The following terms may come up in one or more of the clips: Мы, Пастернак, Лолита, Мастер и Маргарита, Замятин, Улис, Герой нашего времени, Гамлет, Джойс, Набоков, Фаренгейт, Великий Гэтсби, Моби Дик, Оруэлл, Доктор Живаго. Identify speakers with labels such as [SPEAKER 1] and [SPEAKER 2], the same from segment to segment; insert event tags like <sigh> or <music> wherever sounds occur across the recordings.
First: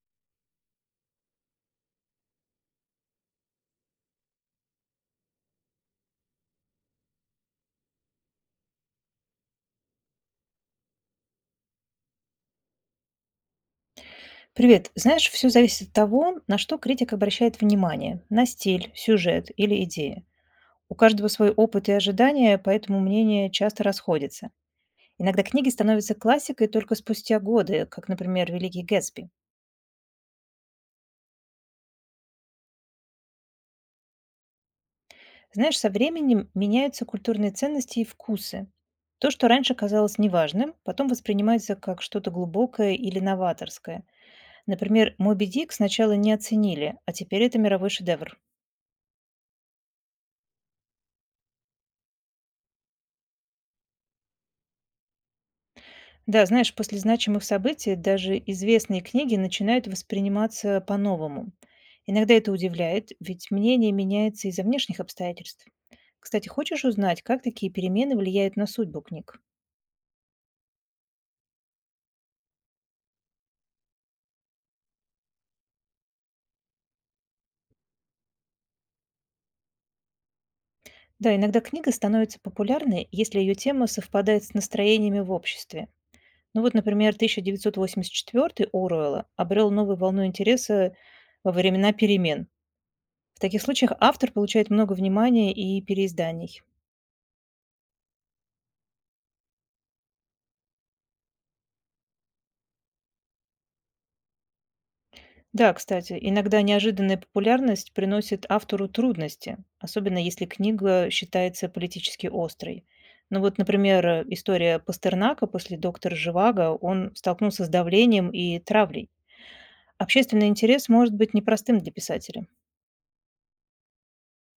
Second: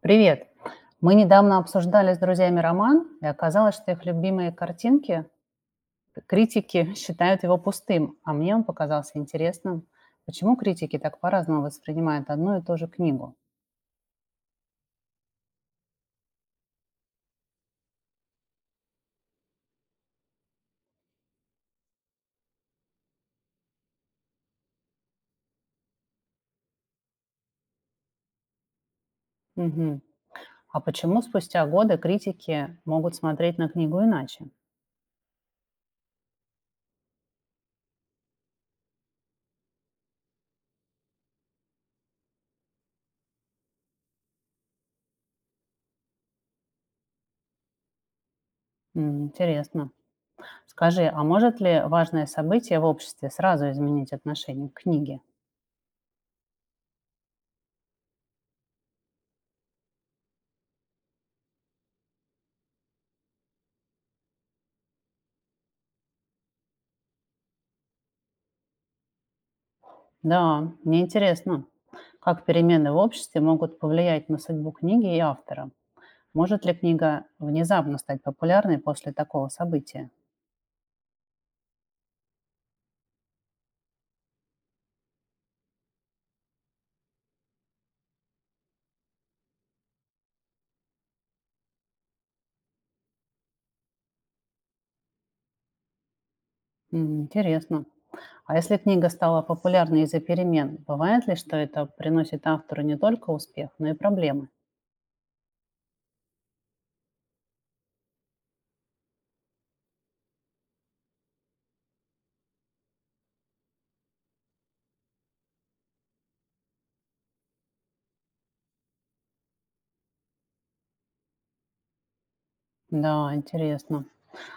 [SPEAKER 1] Привет. Мы недавно обсуждали с друзьями роман, и оказалось, что их любимые картинки, критики <laughs> считают его пустым, а мне он показался интересным. Почему критики так по-разному воспринимают одну и ту же книгу?
[SPEAKER 2] Привет. Знаешь, все зависит от того, на что критик обращает внимание – на стиль, сюжет или идеи. У каждого свой опыт и ожидания, поэтому мнения часто расходятся. Иногда книги становятся классикой только спустя годы, как, например, «Великий Гэтсби».
[SPEAKER 1] Мгм. А почему спустя годы критики могут смотреть на книгу иначе?
[SPEAKER 2] Знаешь, со временем меняются культурные ценности и вкусы. То, что раньше казалось неважным, потом воспринимается как что-то глубокое или новаторское. Например, «Моби Дик» сначала не оценили, а теперь это мировой шедевр.
[SPEAKER 1] Интересно. Скажи, а может ли важное событие в обществе сразу изменить отношение к книге?
[SPEAKER 2] Да, знаешь, после значимых событий даже известные книги начинают восприниматься по-новому. Иногда это удивляет, ведь мнение меняется из-за внешних обстоятельств. Кстати, хочешь узнать, как такие перемены влияют на судьбу книг?
[SPEAKER 1] Да, мне интересно, как перемены в обществе могут повлиять на судьбу книги и автора. Может ли книга внезапно стать популярной после такого события?
[SPEAKER 2] Да, иногда книга становится популярной, если ее тема совпадает с настроениями в обществе. Ну вот, например, 1984 Оруэлла обрел новую волну интереса во времена перемен. В таких случаях автор получает много внимания и переизданий.
[SPEAKER 1] Интересно. А если книга стала популярной из-за перемен, бывает ли, что это приносит автору не только успех, но и проблемы?
[SPEAKER 2] Да, кстати, иногда неожиданная популярность приносит автору трудности, особенно если книга считается политически острой. Ну вот, например, история Пастернака после «Доктора Живаго», он столкнулся с давлением и травлей. Общественный интерес может быть непростым для писателя.
[SPEAKER 1] Да, интересно.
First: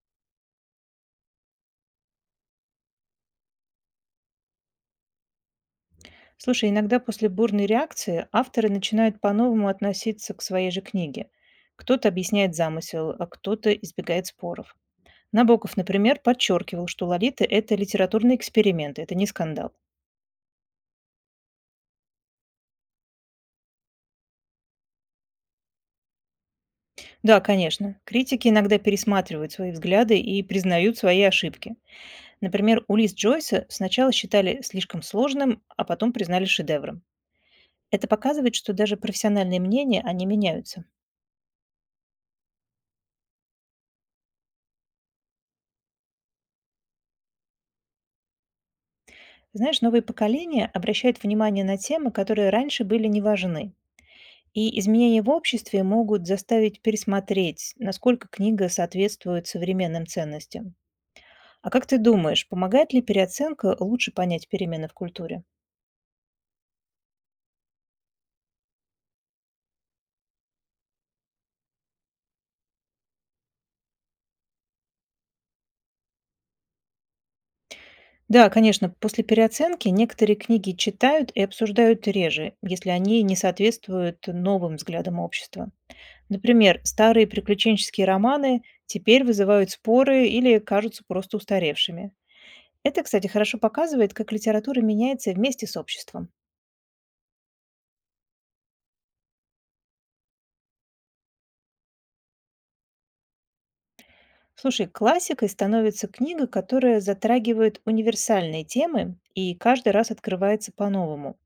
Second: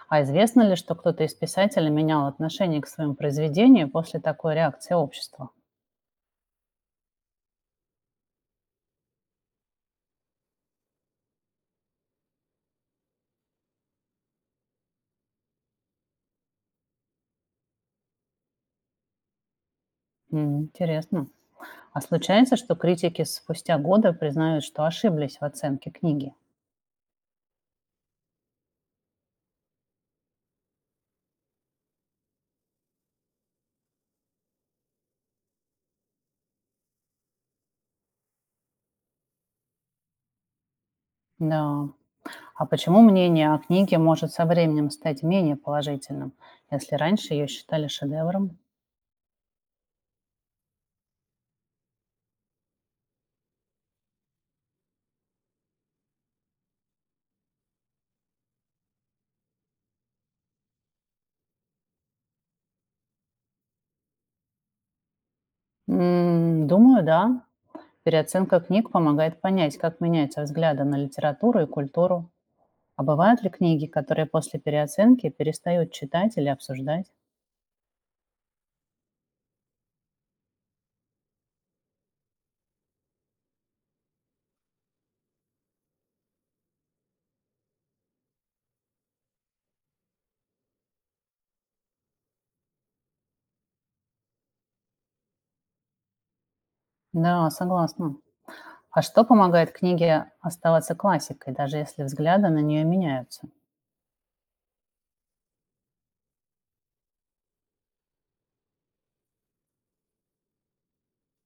[SPEAKER 1] А известно ли, что кто-то из писателей менял отношение к своему произведению после такой реакции общества?
[SPEAKER 2] Слушай, иногда после бурной реакции авторы начинают по-новому относиться к своей же книге. Кто-то объясняет замысел, а кто-то избегает споров. Набоков, например, подчеркивал, что «Лолита» — это литературный эксперимент, это не скандал.
[SPEAKER 1] Интересно. А случается, что критики спустя годы признают, что ошиблись в оценке книги?
[SPEAKER 2] Да, конечно. Критики иногда пересматривают свои взгляды и признают свои ошибки. Например, Улис Джойса сначала считали слишком сложным, а потом признали шедевром. Это показывает, что даже профессиональные мнения, они меняются.
[SPEAKER 1] Да. А почему мнение о книге может со временем стать менее положительным, если раньше ее считали шедевром?
[SPEAKER 2] Знаешь, новые поколения обращают внимание на темы, которые раньше были не важны. И изменения в обществе могут заставить пересмотреть, насколько книга соответствует современным ценностям. А как ты думаешь, помогает ли переоценка лучше понять перемены в культуре?
[SPEAKER 1] М, думаю, да. Переоценка книг помогает понять, как меняются взгляды на литературу и культуру. А бывают ли книги, которые после переоценки перестают читать или обсуждать?
[SPEAKER 2] Да, конечно, после переоценки некоторые книги читают и обсуждают реже, если они не соответствуют новым взглядам общества. Например, старые приключенческие романы теперь вызывают споры или кажутся просто устаревшими. Это, кстати, хорошо показывает, как литература меняется вместе с обществом.
[SPEAKER 1] Да, согласна. А что помогает книге оставаться классикой, даже если взгляды на нее меняются?
[SPEAKER 2] Слушай, классикой становится книга, которая затрагивает универсальные темы и каждый раз открывается по-новому.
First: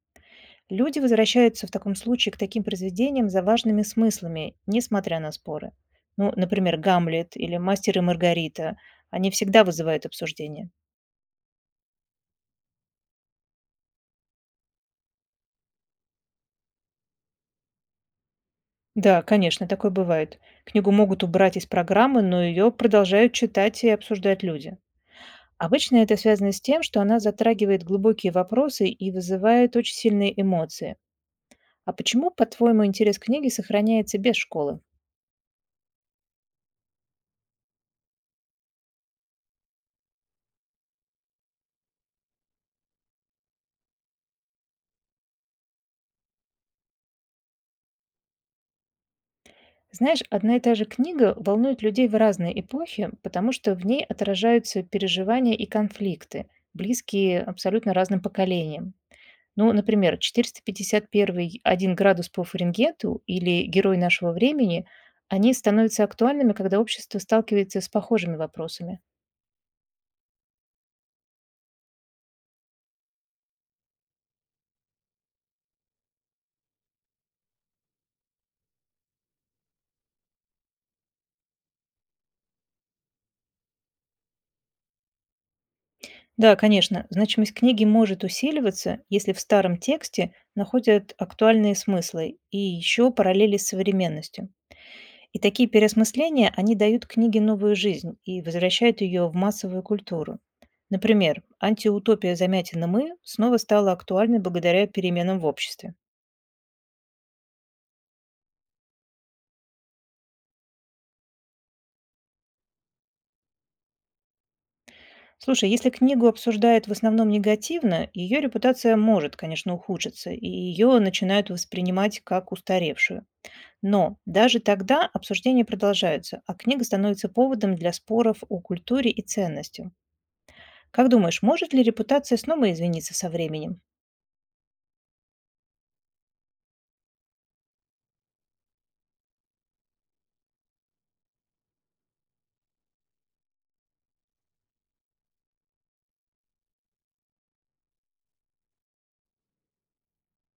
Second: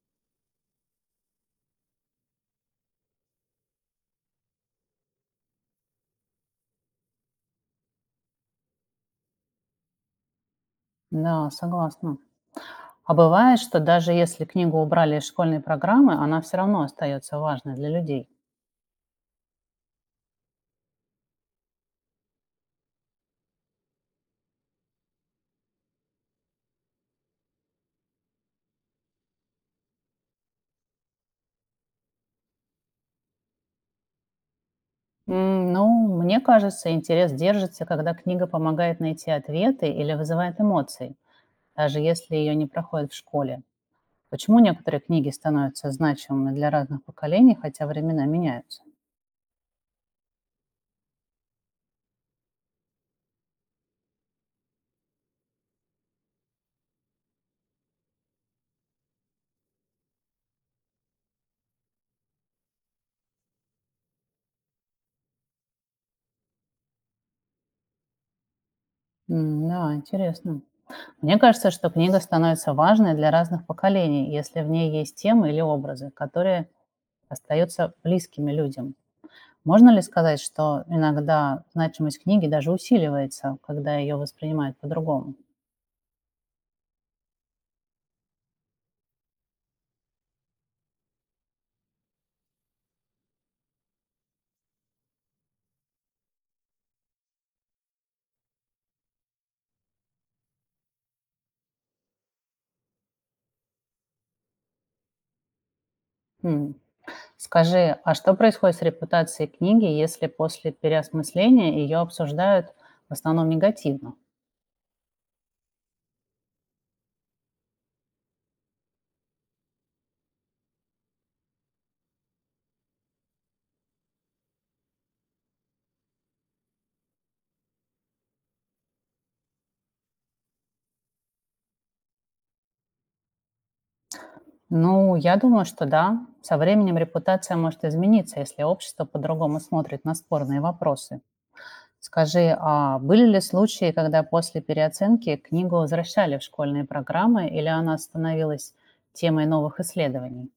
[SPEAKER 2] Люди возвращаются в таком случае к таким произведениям за важными смыслами, несмотря на споры. Ну, например, «Гамлет» или «Мастер и Маргарита». Они всегда вызывают обсуждение.
[SPEAKER 1] Да, согласна. А бывает, что даже если книгу убрали из школьной программы, она все равно остается важной для людей.
[SPEAKER 2] Да, конечно, такое бывает. Книгу могут убрать из программы, но ее продолжают читать и обсуждать люди. Обычно это связано с тем, что она затрагивает глубокие вопросы и вызывает очень сильные эмоции. А почему, по-твоему, интерес к книге сохраняется без школы?
[SPEAKER 1] М, ну, мне кажется, интерес держится, когда книга помогает найти ответы или вызывает эмоции, даже если ее не проходят в школе. Почему некоторые книги становятся значимыми для разных поколений, хотя времена меняются?
[SPEAKER 2] Знаешь, одна и та же книга волнует людей в разные эпохи, потому что в ней отражаются переживания и конфликты, близкие абсолютно разным поколениям. Ну, например, 451 «Один градус по Фаренгейту» или «Герой нашего времени», они становятся актуальными, когда общество сталкивается с похожими вопросами.
[SPEAKER 1] М, да, интересно. Мне кажется, что книга становится важной для разных поколений, если в ней есть темы или образы, которые остаются близкими людям. Можно ли сказать, что иногда значимость книги даже усиливается, когда ее воспринимают по-другому?
[SPEAKER 2] Да, конечно, значимость книги может усиливаться, если в старом тексте находят актуальные смыслы и еще параллели с современностью. И такие переосмысления, они дают книге новую жизнь и возвращают ее в массовую культуру. Например, антиутопия «Замятина мы» снова стала актуальной благодаря переменам в обществе.
[SPEAKER 1] М. Скажи, а что происходит с репутацией книги, если после переосмысления ее обсуждают в основном негативно?
[SPEAKER 2] Слушай, если книгу обсуждают в основном негативно, ее репутация может, конечно, ухудшиться, и ее начинают воспринимать как устаревшую. Но даже тогда обсуждения продолжаются, а книга становится поводом для споров о культуре и ценностях. Как думаешь, может ли репутация снова извиниться со временем?
[SPEAKER 1] Ну, я думаю, что да. Со временем репутация может измениться, если общество по-другому смотрит на спорные вопросы. Скажи, а были ли случаи, когда после переоценки книгу возвращали в школьные программы или она становилась темой новых исследований?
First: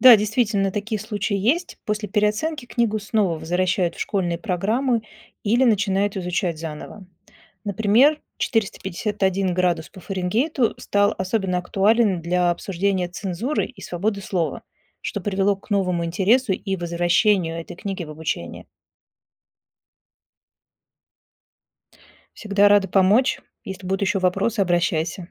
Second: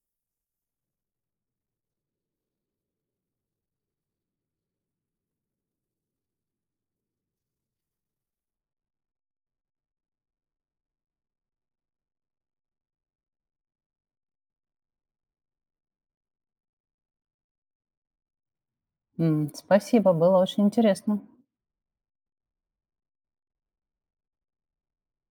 [SPEAKER 2] Да, действительно, такие случаи есть. После переоценки книгу снова возвращают в школьные программы или начинают изучать заново. Например, 451 градус по Фаренгейту стал особенно актуален для обсуждения цензуры и свободы слова, что привело к новому интересу и возвращению этой книги в обучение.
[SPEAKER 1] М, спасибо, было очень интересно.
[SPEAKER 2] Всегда рада помочь. Если будут еще вопросы, обращайся.